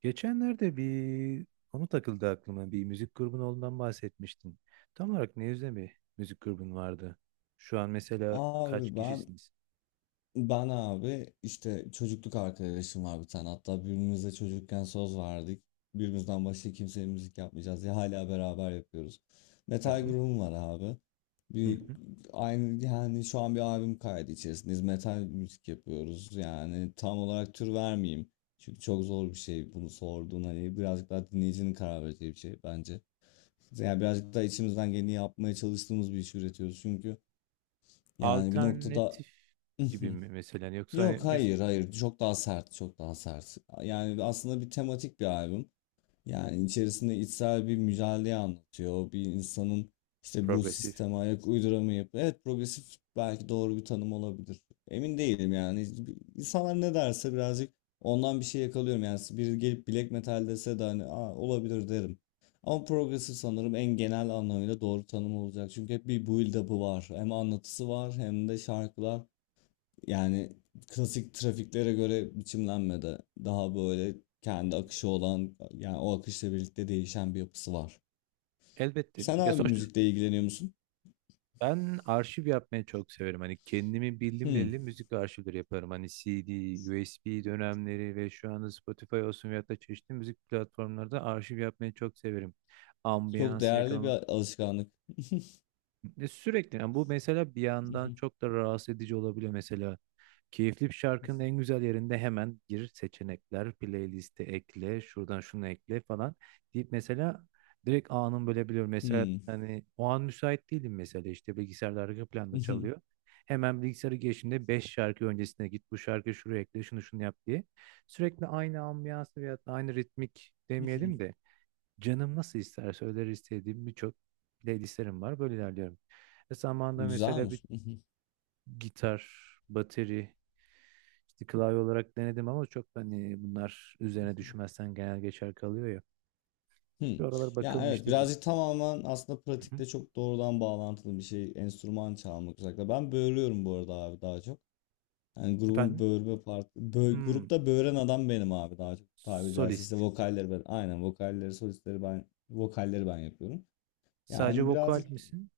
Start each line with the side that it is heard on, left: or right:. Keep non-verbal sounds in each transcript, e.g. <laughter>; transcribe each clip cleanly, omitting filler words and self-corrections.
right: Geçenlerde bir onu takıldı aklıma. Bir müzik grubun olduğundan bahsetmiştin. Tam olarak ne yüzde bir müzik grubun vardı? Şu an mesela kaç
left: Abi ben
right: kişisiniz?
left: ben abi işte çocukluk arkadaşım var bir tane. Hatta birbirimize çocukken söz verdik. Birbirimizden başka kimseye müzik yapmayacağız diye hala beraber yapıyoruz.
right: Hı
left: Metal
right: hı,
left: grubum var abi.
right: hı
left: Bir
right: hı.
left: aynı yani şu an bir albüm kaydı içerisindeyiz. Metal müzik yapıyoruz. Yani tam olarak tür vermeyeyim. Çünkü çok zor bir şey bunu sorduğun, hani birazcık daha dinleyicinin karar vereceği bir şey bence. Yani birazcık daha içimizden geleni yapmaya çalıştığımız bir iş üretiyoruz çünkü yani bir noktada
right: Alternatif gibi
left: <laughs>
right: mi mesela? Yoksa hani
left: Yok,
right: mes
left: hayır hayır, çok daha sert, çok daha sert. Yani aslında bir tematik bir albüm. Yani içerisinde içsel bir mücadeleyi anlatıyor. Bir insanın işte bu
right: progresif?
left: sisteme ayak uyduramayıp, evet, progresif belki doğru bir tanım olabilir. Emin değilim yani. İnsanlar ne derse birazcık ondan bir şey yakalıyorum. Yani biri gelip black metal dese de hani, aa, olabilir derim. Ama progresif sanırım en genel anlamıyla doğru tanım olacak. Çünkü hep bir build up'ı var. Hem anlatısı var hem de şarkılar. Yani klasik trafiklere göre biçimlenmedi. Daha böyle
right: Hı
left: kendi
right: hı.
left: akışı olan, yani o akışla birlikte değişen bir yapısı var.
right: Elbette.
left: Sen
right: Ya
left: abi
right: sonuçta
left: müzikle ilgileniyor musun?
right: ben arşiv yapmayı çok severim. Hani kendimi bildim
left: Hmm,
right: bileli müzik arşivleri yaparım. Hani CD, USB dönemleri ve şu anda Spotify olsun veyahut da çeşitli müzik platformlarda arşiv yapmayı çok severim,
left: çok
right: ambiyansı
left: değerli bir
right: yakalamak.
left: alışkanlık.
right: Sürekli yani bu mesela bir yandan
left: <laughs>
right: çok da rahatsız edici olabiliyor mesela. Keyifli bir şarkının en güzel yerinde hemen gir seçenekler, playliste ekle, şuradan şunu ekle falan deyip mesela direkt anın bölebiliyorum. Mesela
left: Hmm.
right: hani o an müsait değilim, mesela işte bilgisayarda arka planda
left: <laughs>
right: çalıyor. Hemen bilgisayarı geçtiğinde 5 şarkı öncesine git, bu şarkıyı şuraya ekle, şunu şunu yap diye. Sürekli aynı ambiyansı veya da aynı ritmik demeyelim de canım nasıl isterse öyle istediğim birçok playlistlerim var. Böyle ilerliyorum. E
left: Bu
right: zamanında mesela bir
left: güzelmiş. <laughs>
right: gitar, bateri, işte klavye olarak denedim ama çok hani bunlar üzerine düşmezsen genel geçer kalıyor ya.
left: Hmm.
right: Şu aralar
left: Ya
right: bakalım
left: evet,
right: işte bir.
left: birazcık tamamen aslında
right: Hı hı.
left: pratikte çok doğrudan bağlantılı bir şey enstrüman çalmak özellikle. Ben böğürüyorum bu arada abi, daha çok. Yani grubun
right: Efendim?
left: böğürme parti.
right: Hmm,
left: Grupta böğüren adam benim abi, daha çok tabiri caizse.
right: solist.
left: İşte vokalleri ben. Aynen, vokalleri, solistleri ben, vokalleri ben yapıyorum.
right: Sadece
left: Yani
right: vokal
left: birazcık,
right: misin?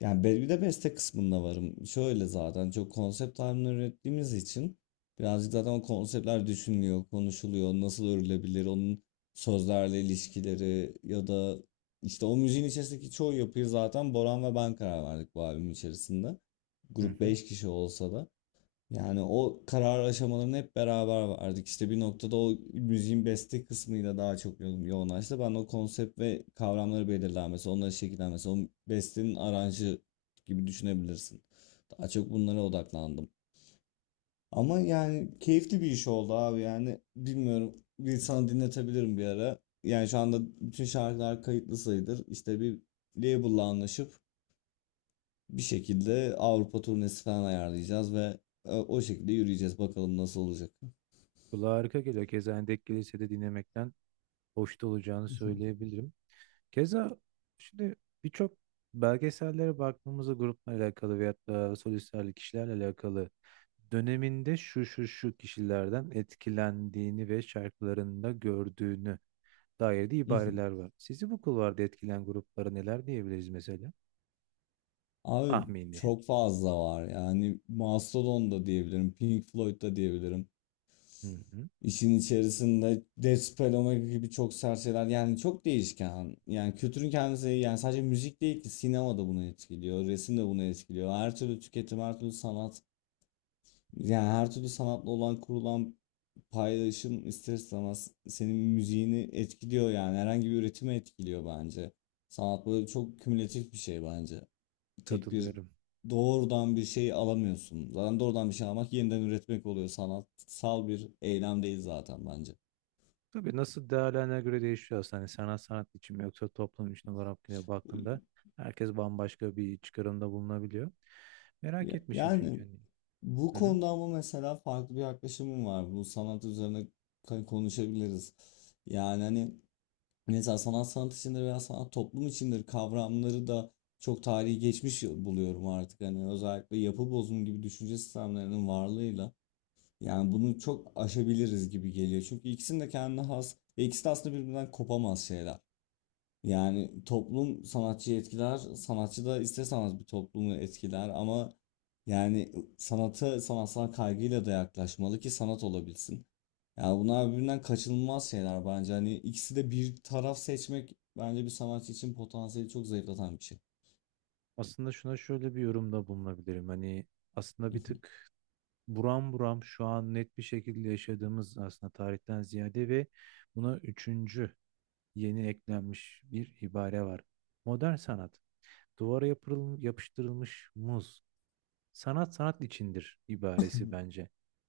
left: yani bir de beste kısmında varım. Şöyle, zaten çok konsept halinde ürettiğimiz için birazcık zaten o konseptler düşünülüyor, konuşuluyor. Nasıl örülebilir onun sözlerle ilişkileri ya da işte o müziğin içerisindeki çoğu yapıyı zaten Boran ve ben karar verdik bu albüm içerisinde.
right: Hı
left: Grup
right: hı.
left: 5 kişi olsa da. Yani o karar aşamalarını hep beraber verdik. İşte bir noktada o müziğin beste kısmıyla daha çok yoğunlaştı. Ben o konsept ve kavramları belirlenmesi, onları şekillenmesi, o bestenin aranjı gibi düşünebilirsin. Daha çok bunlara odaklandım. Ama yani keyifli bir iş oldu abi, yani bilmiyorum, bir sana dinletebilirim bir ara. Yani şu anda bütün şarkılar kayıtlı sayılır. İşte bir label'la anlaşıp bir şekilde Avrupa turnesi falan ayarlayacağız ve o şekilde yürüyeceğiz. Bakalım nasıl olacak.
right: Kulağa harika geliyor. Keza Endek Kilise'de dinlemekten hoşta olacağını
left: <laughs>
right: söyleyebilirim. Keza şimdi birçok belgesellere baktığımızda grupla alakalı veyahut da solistlerle kişilerle alakalı döneminde şu şu şu kişilerden etkilendiğini ve şarkılarında gördüğünü dair de ibareler var. Sizi bu kulvarda etkilen gruplara neler diyebiliriz mesela?
left: Abi
right: Tahmini.
left: çok fazla var, yani Mastodon da diyebilirim, Pink Floyd da diyebilirim.
right: Hı hı.
left: İşin içerisinde Death Speloma gibi çok sert şeyler, yani çok değişken. Yani kültürün kendisi, yani sadece müzik değil ki, sinema da bunu etkiliyor, resim de bunu etkiliyor. Her türlü tüketim, her türlü sanat, yani her türlü sanatla olan kurulan paylaşım ister istemez senin müziğini etkiliyor, yani herhangi bir üretimi etkiliyor bence. Sanat böyle çok kümülatif bir şey bence. Tek bir
right: Katılıyorum.
left: doğrudan bir şey alamıyorsun. Zaten doğrudan bir şey almak yeniden üretmek oluyor. Sanatsal bir eylem değil zaten bence.
right: Tabii nasıl değerlerine göre değişiyor aslında. Hani sanat sanat için mi yoksa toplum için olarak yine baktığında herkes bambaşka bir çıkarımda bulunabiliyor. Merak etmişim çünkü.
left: Yani
right: Hani.
left: bu
right: Hı hı.
left: konuda ama mesela farklı bir yaklaşımım var. Bu sanat üzerine konuşabiliriz. Yani hani mesela sanat sanat içindir veya sanat toplum içindir kavramları da çok tarihi geçmiş buluyorum artık. Hani özellikle yapı bozumu gibi düşünce sistemlerinin varlığıyla. Yani bunu çok aşabiliriz gibi geliyor. Çünkü ikisinin de kendine has ve ikisi de aslında birbirinden kopamaz şeyler. Yani toplum sanatçıyı etkiler, sanatçı da ister sanat bir toplumu etkiler ama yani sanata sanatsal kaygıyla da yaklaşmalı ki sanat olabilsin. Yani bunlar birbirinden kaçınılmaz şeyler bence. Hani ikisi de, bir taraf seçmek bence bir sanatçı için potansiyeli çok zayıflatan bir şey.
right: Aslında şuna şöyle bir yorumda bulunabilirim. Hani aslında bir tık buram buram şu an net bir şekilde yaşadığımız aslında tarihten ziyade ve buna üçüncü yeni eklenmiş bir ibare var. Modern sanat, duvara yapıştırılmış muz. Sanat sanat içindir ibaresi bence.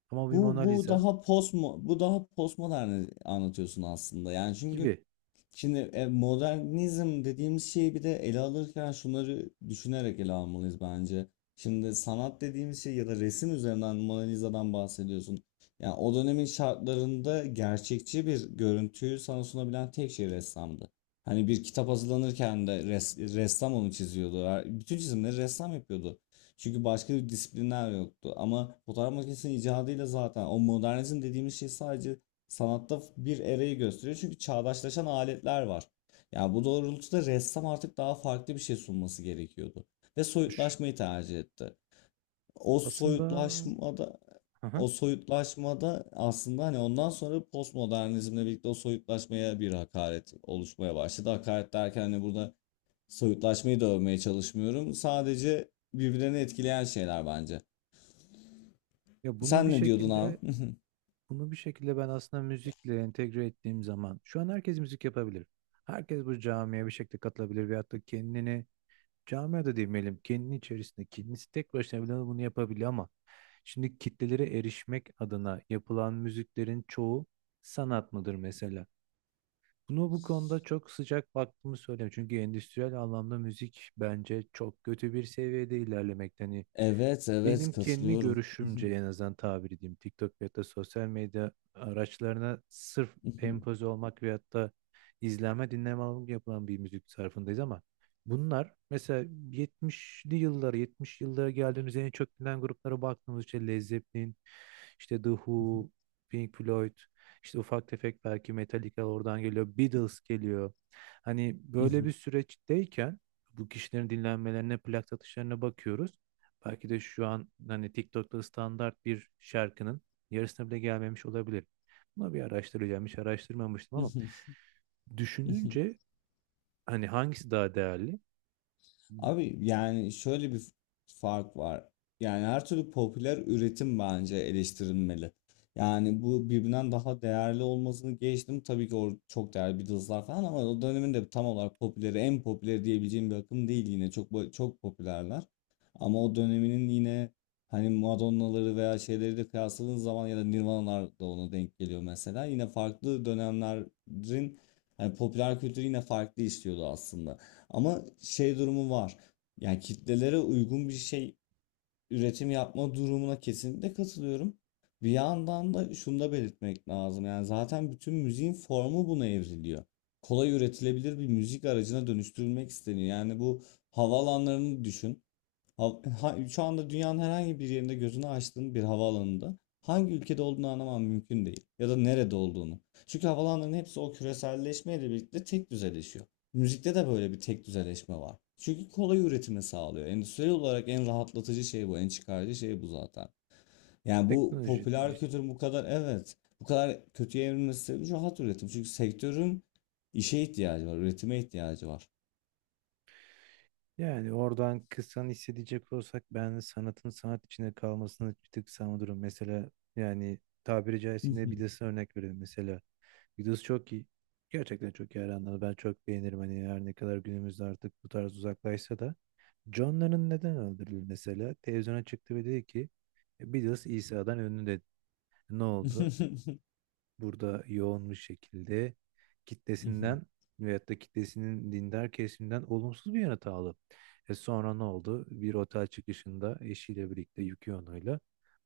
right: Ama bir Mona
left: Bu
right: Lisa
left: daha post, daha postmodern anlatıyorsun aslında. Yani çünkü
right: gibi.
left: şimdi modernizm dediğimiz şeyi bir de ele alırken şunları düşünerek ele almalıyız bence. Şimdi sanat dediğimiz şey ya da resim üzerinden Mona Lisa'dan bahsediyorsun. Yani o dönemin şartlarında gerçekçi bir görüntüyü sana sunabilen tek şey ressamdı. Hani bir kitap hazırlanırken de ressam onu çiziyordu. Bütün çizimleri ressam yapıyordu. Çünkü başka bir disiplinler yoktu. Ama fotoğraf makinesinin icadıyla zaten o modernizm dediğimiz şey sadece sanatta bir erayı gösteriyor çünkü çağdaşlaşan aletler var. Yani bu doğrultuda ressam artık daha farklı bir şey sunması gerekiyordu ve
right: Ş-
left: soyutlaşmayı tercih etti. O
right: aslında.
left: soyutlaşmada
right: Hı hı.
left: o soyutlaşmada aslında hani ondan sonra postmodernizmle birlikte o soyutlaşmaya bir hakaret oluşmaya başladı. Hakaret derken hani burada soyutlaşmayı da övmeye çalışmıyorum. Sadece birbirini etkileyen şeyler bence.
right: Ya bunu bir
left: Sen ne diyordun abi?
right: şekilde,
left: <laughs>
right: bunu bir şekilde ben aslında müzikle entegre ettiğim zaman şu an herkes müzik yapabilir. Herkes bu camiye bir şekilde katılabilir veyahut da kendini, camiye de demeyelim, kendini içerisinde kendisi tek başına bile bunu yapabiliyor ama şimdi kitlelere erişmek adına yapılan müziklerin çoğu sanat mıdır mesela? Bunu, bu konuda çok sıcak baktığımı söyleyeyim. Çünkü endüstriyel anlamda müzik bence çok kötü bir seviyede ilerlemekte. Hani
left: Evet, evet
right: benim kendi
left: katılıyorum.
right: görüşümce en azından tabir edeyim. TikTok veyahut da sosyal medya araçlarına sırf empoze olmak veyahut da izlenme dinleme alımı yapılan bir müzik sarfındayız ama bunlar mesela 70'li yıllara, 70 yıllara geldiğimiz en çok bilinen gruplara baktığımız işte Led Zeppelin, işte The Who, Pink Floyd, işte ufak tefek belki Metallica oradan geliyor, Beatles geliyor. Hani böyle bir
left: <laughs>
right: süreçteyken bu kişilerin dinlenmelerine, plak satışlarına bakıyoruz. Belki de şu an hani TikTok'ta standart bir şarkının yarısına bile gelmemiş olabilir. Buna bir araştıracağım. Hiç araştırmamıştım ama
left: <laughs>
right: düşününce hani hangisi daha değerli?
left: Abi yani şöyle bir fark var. Yani her türlü popüler üretim bence eleştirilmeli. Yani bu birbirinden daha değerli olmasını geçtim. Tabii ki o çok değerli Beatles'lar falan, ama o dönemin de tam olarak popüleri, en popüleri diyebileceğim bir akım değil yine. Çok popülerler. Ama o döneminin yine hani Madonna'ları veya şeyleri de kıyasladığın zaman ya da Nirvana'lar da ona denk geliyor mesela. Yine farklı dönemlerin hani popüler kültürü yine farklı işliyordu aslında. Ama şey durumu var. Yani kitlelere uygun bir şey üretim yapma durumuna kesinlikle katılıyorum. Bir yandan da şunu da belirtmek lazım. Yani zaten bütün müziğin formu buna evriliyor. Kolay üretilebilir bir müzik aracına dönüştürülmek isteniyor. Yani bu havaalanlarını düşün, şu anda dünyanın herhangi bir yerinde gözünü açtığın bir havaalanında hangi ülkede olduğunu anlaman mümkün değil. Ya da nerede olduğunu. Çünkü havalanların hepsi o küreselleşmeyle birlikte tek düzeleşiyor. Müzikte de böyle bir tek düzeleşme var. Çünkü kolay üretimi sağlıyor. Endüstriyel olarak en rahatlatıcı şey bu, en çıkarcı şey bu zaten. Yani bu
right: Teknoloji
left: popüler
right: işte.
left: kültür bu kadar, evet, bu kadar kötüye evrilmesi sebebi rahat üretim. Çünkü sektörün işe ihtiyacı var, üretime ihtiyacı var.
right: Yani oradan kısan hissedecek olsak ben sanatın sanat içinde kalmasını bir tık savunurum. Mesela yani tabiri caizse yine Beatles'a örnek verelim mesela. Beatles çok iyi. Gerçekten çok iyi hayranları. Ben çok beğenirim. Hani her ne kadar günümüzde artık bu tarz uzaklaşsa da John Lennon neden öldürüldü mesela? Televizyona çıktı ve dedi ki Beatles İsa'dan ünlü" dedi. Ne oldu? Burada yoğun bir şekilde kitlesinden veyahut da kitlesinin dindar kesimden olumsuz bir yanıt aldı. E sonra ne oldu? Bir otel çıkışında eşiyle birlikte Yoko Ono'yla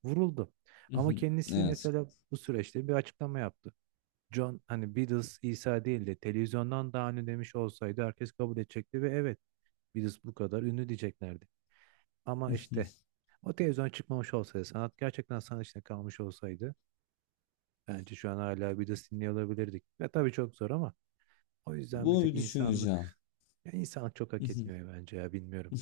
right: vuruldu.
left: <laughs>
right: Ama kendisi
left: Evet.
right: mesela bu süreçte bir açıklama yaptı. John hani Beatles İsa değil de televizyondan daha ünlü demiş olsaydı herkes kabul edecekti ve evet Beatles bu kadar ünlü diyeceklerdi. Ama işte
left: <laughs>
right: o televizyon çıkmamış olsaydı, sanat gerçekten sanat içinde kalmış olsaydı bence şu an hala bir de dinliyor olabilirdik. Ve tabii çok zor ama o yüzden bir
left: Bunu
right: tek
left: bir düşüneceğim.
right: insanlık, ya insanlık çok hak
left: <laughs>
right: etmiyor bence ya, bilmiyorum.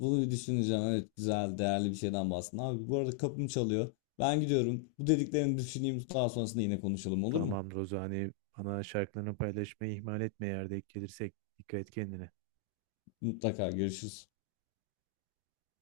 left: Bunu bir düşüneceğim. Evet, güzel, değerli bir şeyden bahsettin. Abi bu arada kapım çalıyor. Ben gidiyorum. Bu dediklerini düşüneyim. Daha sonrasında yine konuşalım, olur mu?
right: Tamam Rozani, bana şarkılarını paylaşmayı ihmal etme, yerde gelirsek dikkat et kendine.
left: Mutlaka görüşürüz.